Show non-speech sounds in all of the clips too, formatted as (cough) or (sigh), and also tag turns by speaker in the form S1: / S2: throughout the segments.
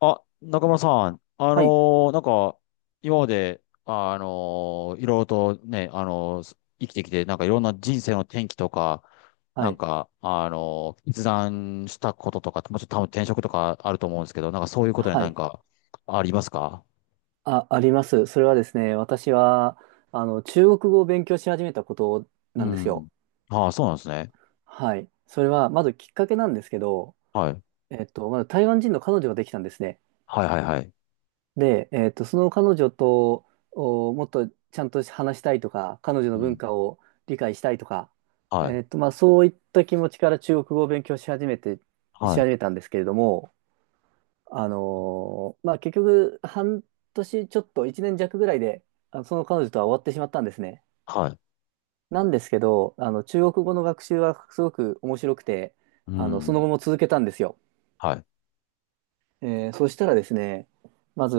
S1: あ、中村さん、
S2: はい。
S1: ーなんか、今まで、いろいろとね、生きてきて、なんかいろんな人生の転機とか、
S2: は
S1: なん
S2: い。
S1: か、決断したこととか、もちろん多分転職とかあると思うんですけど、なんかそういうことで
S2: は
S1: 何
S2: い。
S1: かありますか？
S2: あ、あります。それはですね、私は、中国語を勉強し始めたことな
S1: う
S2: んです
S1: ん。
S2: よ。
S1: ああ、そうなんですね。
S2: はい。それは、まずきっかけなんですけど、
S1: はい。
S2: まず台湾人の彼女ができたんですね。
S1: はいはいはい。
S2: で、その彼女と、もっとちゃんと話したいとか、彼女
S1: う
S2: の文
S1: ん。
S2: 化を理解したいとか、
S1: はい。
S2: まあ、そういった気持ちから中国語を勉強し始めて、し
S1: は
S2: 始
S1: い。
S2: めたんですけれども、まあ結局、半年ちょっと、一年弱ぐらいで、その彼女とは終わってしまったんですね。
S1: はい。
S2: なんですけど、中国語の学習はすごく面白くて、
S1: う
S2: その
S1: ん。
S2: 後も続けたんですよ。
S1: はい。
S2: そしたらですね、まず、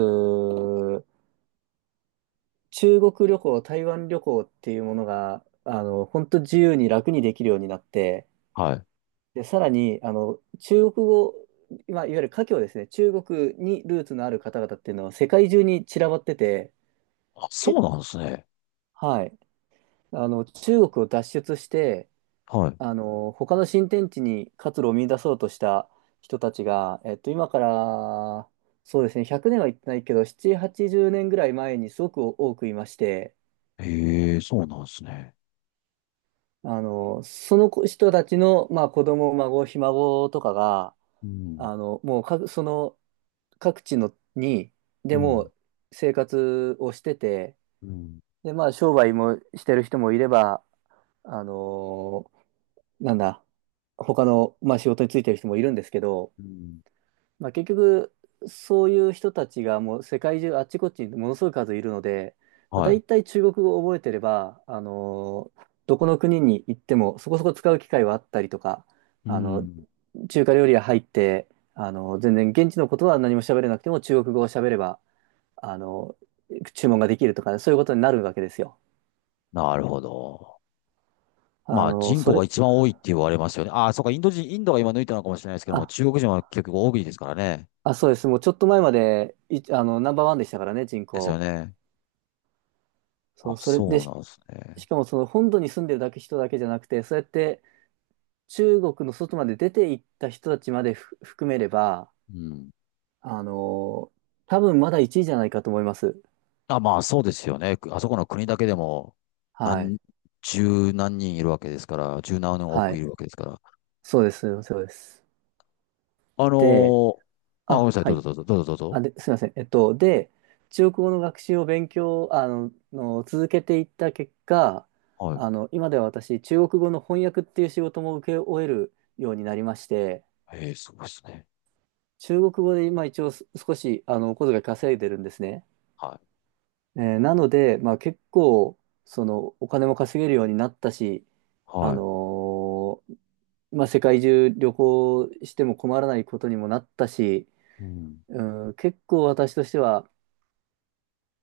S2: 中国旅行、台湾旅行っていうものが、本当自由に楽にできるようになって、
S1: はい。
S2: で、さらに、中国語、まあ、いわゆる華僑ですね、中国にルーツのある方々っていうのは世界中に散らばってて、
S1: あ、そ
S2: 結
S1: うなんですね。
S2: はい。中国を脱出して、
S1: はい。
S2: 他の新天地に活路を見出そうとした人たちが、今から、そうですね、100年は言ってないけど、7、80年ぐらい前にすごく多くいまして、
S1: へえ、そうなんですね。
S2: その人たちの、まあ、子供、孫、ひ孫とかが、
S1: うん。
S2: もう各、各地のに、
S1: う
S2: でも
S1: ん。
S2: う生活をしてて、
S1: うん。
S2: で、まあ、商売もしてる人もいれば、あのなんだ、他の、まあ、仕事についてる人もいるんですけど、
S1: うん
S2: まあ、結局、そういう人たちがもう世界中あっちこっちにものすごい数いるので、まあ、
S1: は
S2: 大
S1: い。
S2: 体中国語を覚えてれば、どこの国に行ってもそこそこ使う機会はあったりとか、
S1: う
S2: あの、
S1: ん。
S2: 中華料理屋入って、全然現地のことは何も喋れなくても中国語を喋れば、あの、注文ができるとか、そういうことになるわけですよ。
S1: なるほど。
S2: あ
S1: まあ
S2: の、
S1: 人
S2: そ
S1: 口が
S2: れ、
S1: 一番多いって言われますよね。ああ、そうか、インド人、インドが今抜いたのかもしれないですけど
S2: あ
S1: も、中国人は結局多いですからね。
S2: あ、そうです。もうちょっと前まで、い、あの、ナンバーワンでしたからね、人
S1: ですよ
S2: 口。
S1: ね。
S2: そ
S1: あ、
S2: う、それで
S1: そう
S2: し、
S1: なんですね。
S2: しかもその本土に住んでるだけ人だけじゃなくて、そうやって中国の外まで出て行った人たちまで含めれば、
S1: うん。
S2: あのー多分まだ1位じゃないかと思います。
S1: あ、まあそうですよね。あそこの国だけでも、
S2: はい。
S1: 何、十何人いるわけですから、十何
S2: は
S1: 億い
S2: い。
S1: るわけですから。
S2: そうです。そうです。
S1: あの
S2: で、
S1: ーあ、ごめん
S2: あ、
S1: なさい、
S2: は
S1: ど
S2: い。
S1: うぞどうぞ、どうぞどうぞ。
S2: すいません。中国語の学習を勉強、あの、の続けていった結果、
S1: はい。
S2: 今では私、中国語の翻訳っていう仕事も請け負えるようになりまして、
S1: ええ、すごいですね。
S2: 中国語で今一応少し、お小遣い稼いでるんですね。
S1: はい。
S2: なので、まあ結構、その、お金も稼げるようになったし、あの
S1: は
S2: ーまあ世界中旅行しても困らないことにもなったし、
S1: い。うん。
S2: うん、結構私としては、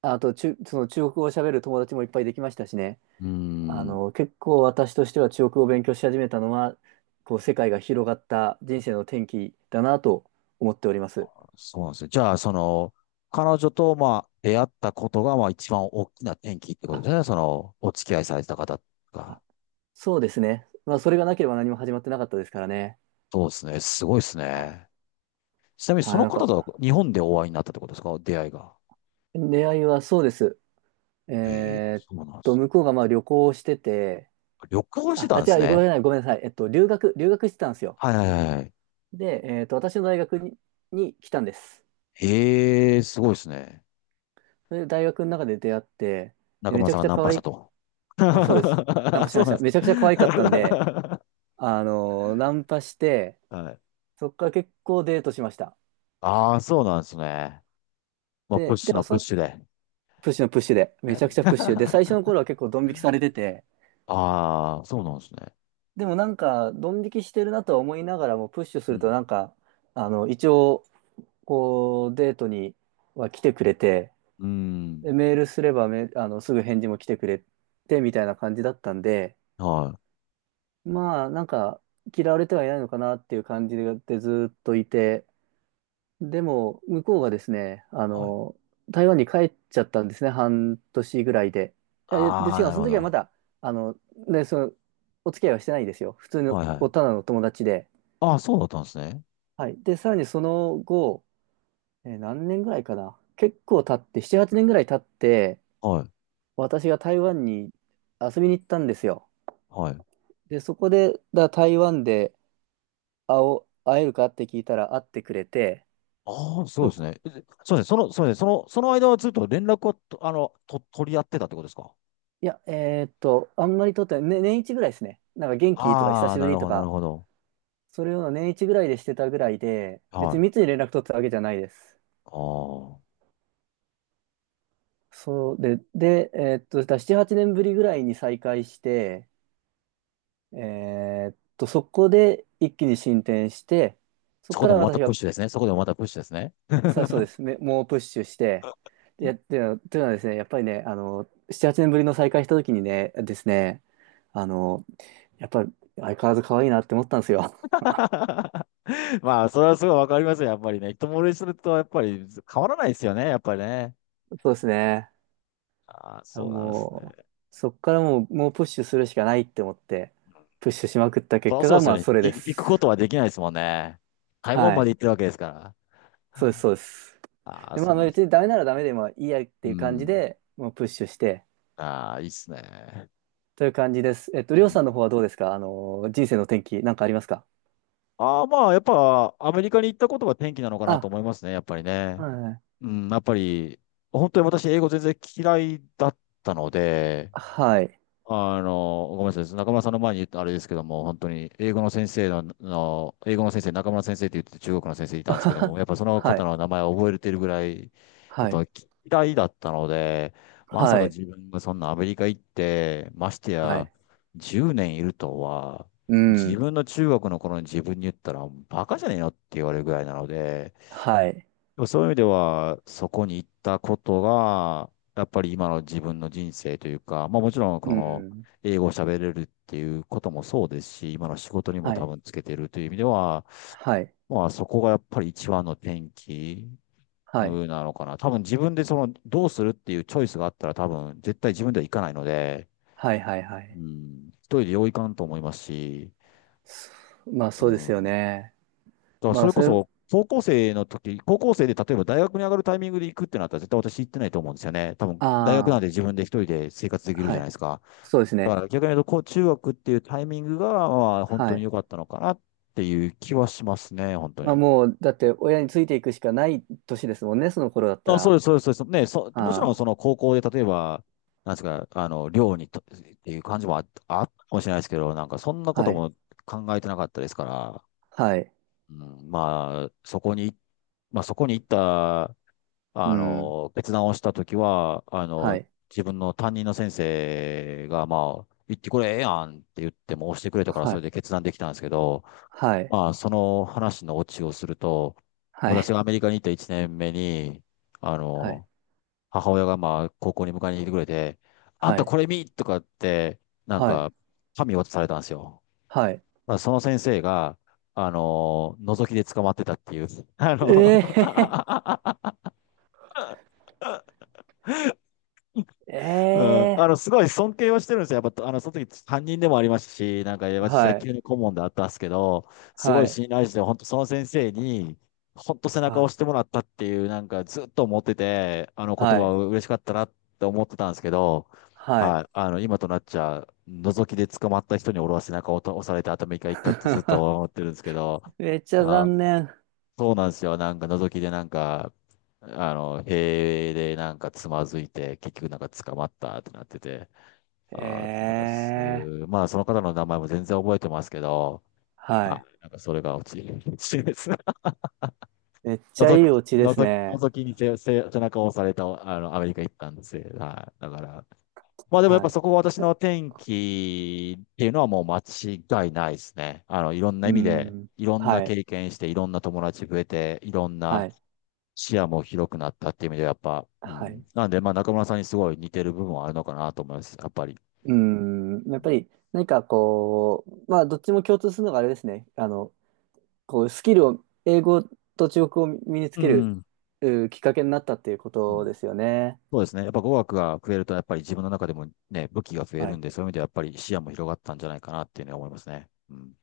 S2: あと、その中国語を喋る友達もいっぱいできましたしね。
S1: うーん。
S2: 結構私としては中国語を勉強し始めたのは、こう、世界が広がった人生の転機だなと思っております。
S1: そうなんですよ。じゃあ、その、彼女と、まあ、出会ったことが、まあ、一番大きな転機ってこと
S2: あ、
S1: ですね。その、お付き合いされてた方が。
S2: あそうですね。まあ、それがなければ何も始まってなかったですからね。
S1: そうですね。すごいです
S2: あ、
S1: ね。ちなみに、そ
S2: はい、
S1: の
S2: なん
S1: 方
S2: か、
S1: とは日本でお会いになったってことですか？出会いが。
S2: 出会いはそうです。
S1: へえ、
S2: えーっ
S1: そうなんです。
S2: 向こうがまあ旅行をしてて、
S1: 旅行してたんです
S2: ご
S1: ね。
S2: めんなさい、ごめんなさい。留学してたんですよ。
S1: はいはいはいはい。
S2: で、私の大学に、来たんです。
S1: へえ、すごいですね。
S2: それで大学の中で出会って、で
S1: 中
S2: め
S1: 村
S2: ちゃ
S1: さん
S2: く
S1: が
S2: ちゃ
S1: ナン
S2: 可
S1: パし
S2: 愛
S1: た
S2: い、
S1: と。(laughs)
S2: あそうです。ナン
S1: あ、
S2: パし
S1: そ
S2: ま
S1: う
S2: し
S1: なん
S2: た。
S1: です
S2: め
S1: か？
S2: ちゃくちゃ可愛かったんで、ナンパして、
S1: (laughs) はい。
S2: そっから結構デートしました。
S1: ああ、そうなんですね。まあ、プッ
S2: で、
S1: シ
S2: で
S1: ュ
S2: も
S1: のプ
S2: そ
S1: ッ
S2: の、
S1: シュで。
S2: プッシュのプッシュで、めちゃくちゃプッシュで、
S1: (laughs)
S2: 最初の頃は結構ドン引きされてて、
S1: ああ、そうなんですね。
S2: でもなんか、ドン引きしてるなとは思いながらも、プッシュす
S1: う
S2: ると
S1: ん。
S2: なんか、一応、こう、デートには来てくれて、
S1: うーん。
S2: でメールすればメ、あの、すぐ返事も来てくれて、みたいな感じだったんで、
S1: はい。
S2: まあ、なんか、嫌われてはいないのかなっていう感じでずっといて、でも、向こうがですね、
S1: はい。
S2: 台湾に帰っちゃったんですね、半年ぐらいで。えで、
S1: ああ、
S2: 違
S1: な
S2: う、
S1: る
S2: そ
S1: ほ
S2: の時はま
S1: ど。
S2: だ、あの、ね、その、お付き合いはしてないですよ。普通の、
S1: はいは
S2: た
S1: い。
S2: だのお友達で。
S1: ああ、そうだったんですね。
S2: はい。で、さらにその後、何年ぐらいかな。結構経って、7、8年ぐらい経って、
S1: はい。
S2: 私が台湾に遊びに行ったんですよ。
S1: はい。
S2: で、そこで、台湾で、会おう、会えるかって聞いたら会ってくれて、
S1: ああ、そう
S2: そ
S1: です
S2: こ
S1: ね。えでそうですね。その、そうですね。その、その間はずっと連絡をと、あの、と、取り合ってたってことですか？
S2: いや、あんまりとってない、ね、年一ぐらいですね。なんか元気とか久
S1: ああ、
S2: しぶ
S1: なる
S2: りと
S1: ほど、なる
S2: か、
S1: ほど。
S2: それを年一ぐらいでしてたぐらいで、別
S1: は
S2: に
S1: い。
S2: 密に連絡取ってたわけじゃないです。
S1: ああ。
S2: そうで、で、えーっと、だから7、8年ぶりぐらいに再会して、えそこで一気に進展して、そ
S1: そ
S2: こ
S1: こ
S2: か
S1: で
S2: ら
S1: もまた
S2: 私
S1: プッ
S2: が、
S1: シュですね。そこでもまたプッシュですね。(laughs)
S2: さそうです、め猛プッシュして、で、っていうのはというのはですね、やっぱりね、7、8年ぶりの再会した時にね、ですね、あの、やっぱ相変わらず可愛いなって思ったんですよ。
S1: まあ、それはすごいわかりますよ。やっぱりね。一目惚れすると、やっぱり変わらないですよね。やっぱりね。
S2: (laughs) そうですね。
S1: ああ、
S2: いや
S1: そうなんですね。
S2: もう、そっからもう、もうプッシュするしかないって思って、プッシュしまくった結
S1: あ、
S2: 果
S1: そうで
S2: が、
S1: す
S2: ま
S1: よ
S2: あ、
S1: ね。
S2: それで
S1: 行くこ
S2: す。
S1: とはできないですもんね。台湾
S2: は
S1: ま
S2: い。
S1: で行ってるわけですから。
S2: そうです、そうです。
S1: ああ、
S2: で、まあ、
S1: そうで
S2: 別
S1: す。
S2: にダメならダメでもいいやって
S1: う
S2: いう感じ
S1: ん。
S2: で、もうプッシュして、
S1: ああ、いいっすね。
S2: という感じです。
S1: う
S2: りょうさんの
S1: ん。
S2: 方はどうですか？人生の転機、なんかありますか？
S1: ああ、まあ、やっぱ、アメリカに行ったことが転機なのかなと
S2: あ、
S1: 思いますね、やっぱり
S2: は
S1: ね。
S2: い。
S1: うん、やっぱり、本当に私、英語全然嫌いだったので、
S2: はい。
S1: あの、ごめんなさい。中村さんの前に言ったあれですけども、本当に英語の先生の、の英語の先生、中村先生って言って中国の先生いた
S2: あ
S1: んです
S2: は
S1: けども、
S2: は。
S1: やっぱその
S2: は
S1: 方
S2: い。
S1: の名前を覚えてるぐらい、やっ
S2: は
S1: ぱ
S2: い。
S1: 嫌いだったので、まさ
S2: は
S1: か
S2: い。
S1: 自分がそんなアメリカ行って、まして
S2: は
S1: や
S2: い。
S1: 10年いるとは、
S2: う
S1: 自
S2: ん。
S1: 分の中学の頃に自分に言ったら、バカじゃねえのって言われるぐらいなので、
S2: はい。
S1: でもそういう意味では、そこに行ったことが、やっぱり今の自分の人生というか、まあもちろん
S2: う
S1: この
S2: ん。
S1: 英語を喋れるっていうこともそうですし、今の仕事にも
S2: は
S1: 多
S2: い。
S1: 分つけてるという意味では、
S2: はい。
S1: まあそこがやっぱり一番の転機
S2: はい。
S1: うんなのかな。多分自分でそのどうするっていうチョイスがあったら多分絶対自分では行かないので、
S2: はいはいは
S1: う
S2: い。
S1: ん、一人でよういかんと思いますし、
S2: そまあ
S1: う
S2: そうですよ
S1: ん
S2: ね。
S1: だから
S2: ま
S1: そ
S2: あ
S1: れ
S2: そ
S1: こ
S2: れ、
S1: そ、高校生の時、高校生で例えば大学に上がるタイミングで行くってなったら絶対私行ってないと思うんですよね。多分、大学なん
S2: あ
S1: て自分で一人で生活でき
S2: あ、
S1: るじ
S2: は
S1: ゃない
S2: い。
S1: ですか。
S2: そうです
S1: だ
S2: ね。
S1: から逆に言うと、こう、中学っていうタイミングが、まあ、本
S2: は
S1: 当に
S2: い。
S1: 良かったのかなっていう気はしますね、本当
S2: まあ
S1: に。
S2: もう、だって親についていくしかない年ですもんね、その頃だった
S1: あ、そう
S2: ら。
S1: です、そうです、そうです。ね、そ、もちろん
S2: あ
S1: その高校で例えば、なんですか、あの、寮にと、っていう感じもあったかもしれないですけど、なんかそんな
S2: あ、
S1: こ
S2: は
S1: と
S2: い。
S1: も考えてなかったですから、
S2: はい。
S1: うん、まあ、そこに、まあそこに行った、
S2: う
S1: あ
S2: ん。
S1: の、決断をしたときは、あ
S2: は
S1: の、
S2: い。
S1: 自分の担任の先生が、まあ、言ってこれええやんって言っても押してくれたから
S2: は
S1: それ
S2: い。
S1: で決断できたんですけど、
S2: はい。
S1: まあ、その話のオチをすると、
S2: は
S1: 私
S2: い。
S1: がアメリカに行った1年目に、あ
S2: はい。
S1: の、母親がまあ、高校に迎えに来てくれて、あん
S2: は
S1: た
S2: い。
S1: これ見とかって、なん
S2: はい。
S1: か、紙渡されたんですよ。
S2: はい。
S1: まあ、その先生が、あの、覗きで捕まってたっていう、あの
S2: ええ
S1: (laughs)
S2: ー、
S1: うん、あ
S2: (laughs) え
S1: の、す
S2: え
S1: ごい尊敬はしてるんですよ。やっぱ、あの、その時担任でもありましたし、なんか、
S2: ー、
S1: 私、野
S2: はい。
S1: 球の顧問であったんですけど、すご
S2: は
S1: い
S2: い。
S1: 信頼して、本当その先生に、本当背中
S2: は
S1: を
S2: い。
S1: 押してもらったっていう、なんか、ずっと思ってて、あの言
S2: は
S1: 葉
S2: い。
S1: は嬉しかったなって思ってたんですけど、
S2: はい。
S1: はい、あの、今となっちゃ、覗きで捕まった人に俺は背中を押されて頭一回いったってずっと
S2: (laughs)
S1: 思ってるんですけど、
S2: めっちゃ
S1: あ、
S2: 残念。
S1: そうなんですよ。なんか、覗きでなんか、あの、塀でなんかつまずいて、結局なんか捕まったってなってて、
S2: え
S1: あー、なんかす、
S2: え
S1: まあその方の名前も全然覚えてますけど、
S2: ー、は
S1: は
S2: い。
S1: い。なんかそれが落ち、落ちです。(laughs)
S2: めっちゃ
S1: 覗
S2: いい
S1: き、
S2: オチですね。
S1: 覗きに背中を押された、あの、アメリカ行ったんですよ。はい。だから。まあでもやっ
S2: は
S1: ぱ
S2: い。
S1: そこは私の天気っていうのはもう間違いないですね。あの、いろんな
S2: う
S1: 意味で、
S2: ん。
S1: いろんな
S2: はい。
S1: 経験して、いろんな友達増えて、いろん
S2: は
S1: な
S2: い。
S1: 視野も広くなったっていう意味ではやっぱ、う
S2: はい。
S1: ん。なんで、まあ中村さんにすごい似てる部分はあるのかなと思います。やっぱり。
S2: うん。やっぱり、何かこう、まあ、どっちも共通するのがあれですね。こう、スキルを、英語と中国語を身につ
S1: う
S2: ける、
S1: ん。
S2: きっかけになったっていうこ
S1: う
S2: と
S1: ん
S2: ですよね。
S1: そうですね。やっぱ語学が増えると、やっぱり自分の中でもね、武器が増え
S2: は
S1: る
S2: い。
S1: んで、そういう意味ではやっぱり視野も広がったんじゃないかなっていうのは思いますね。うん。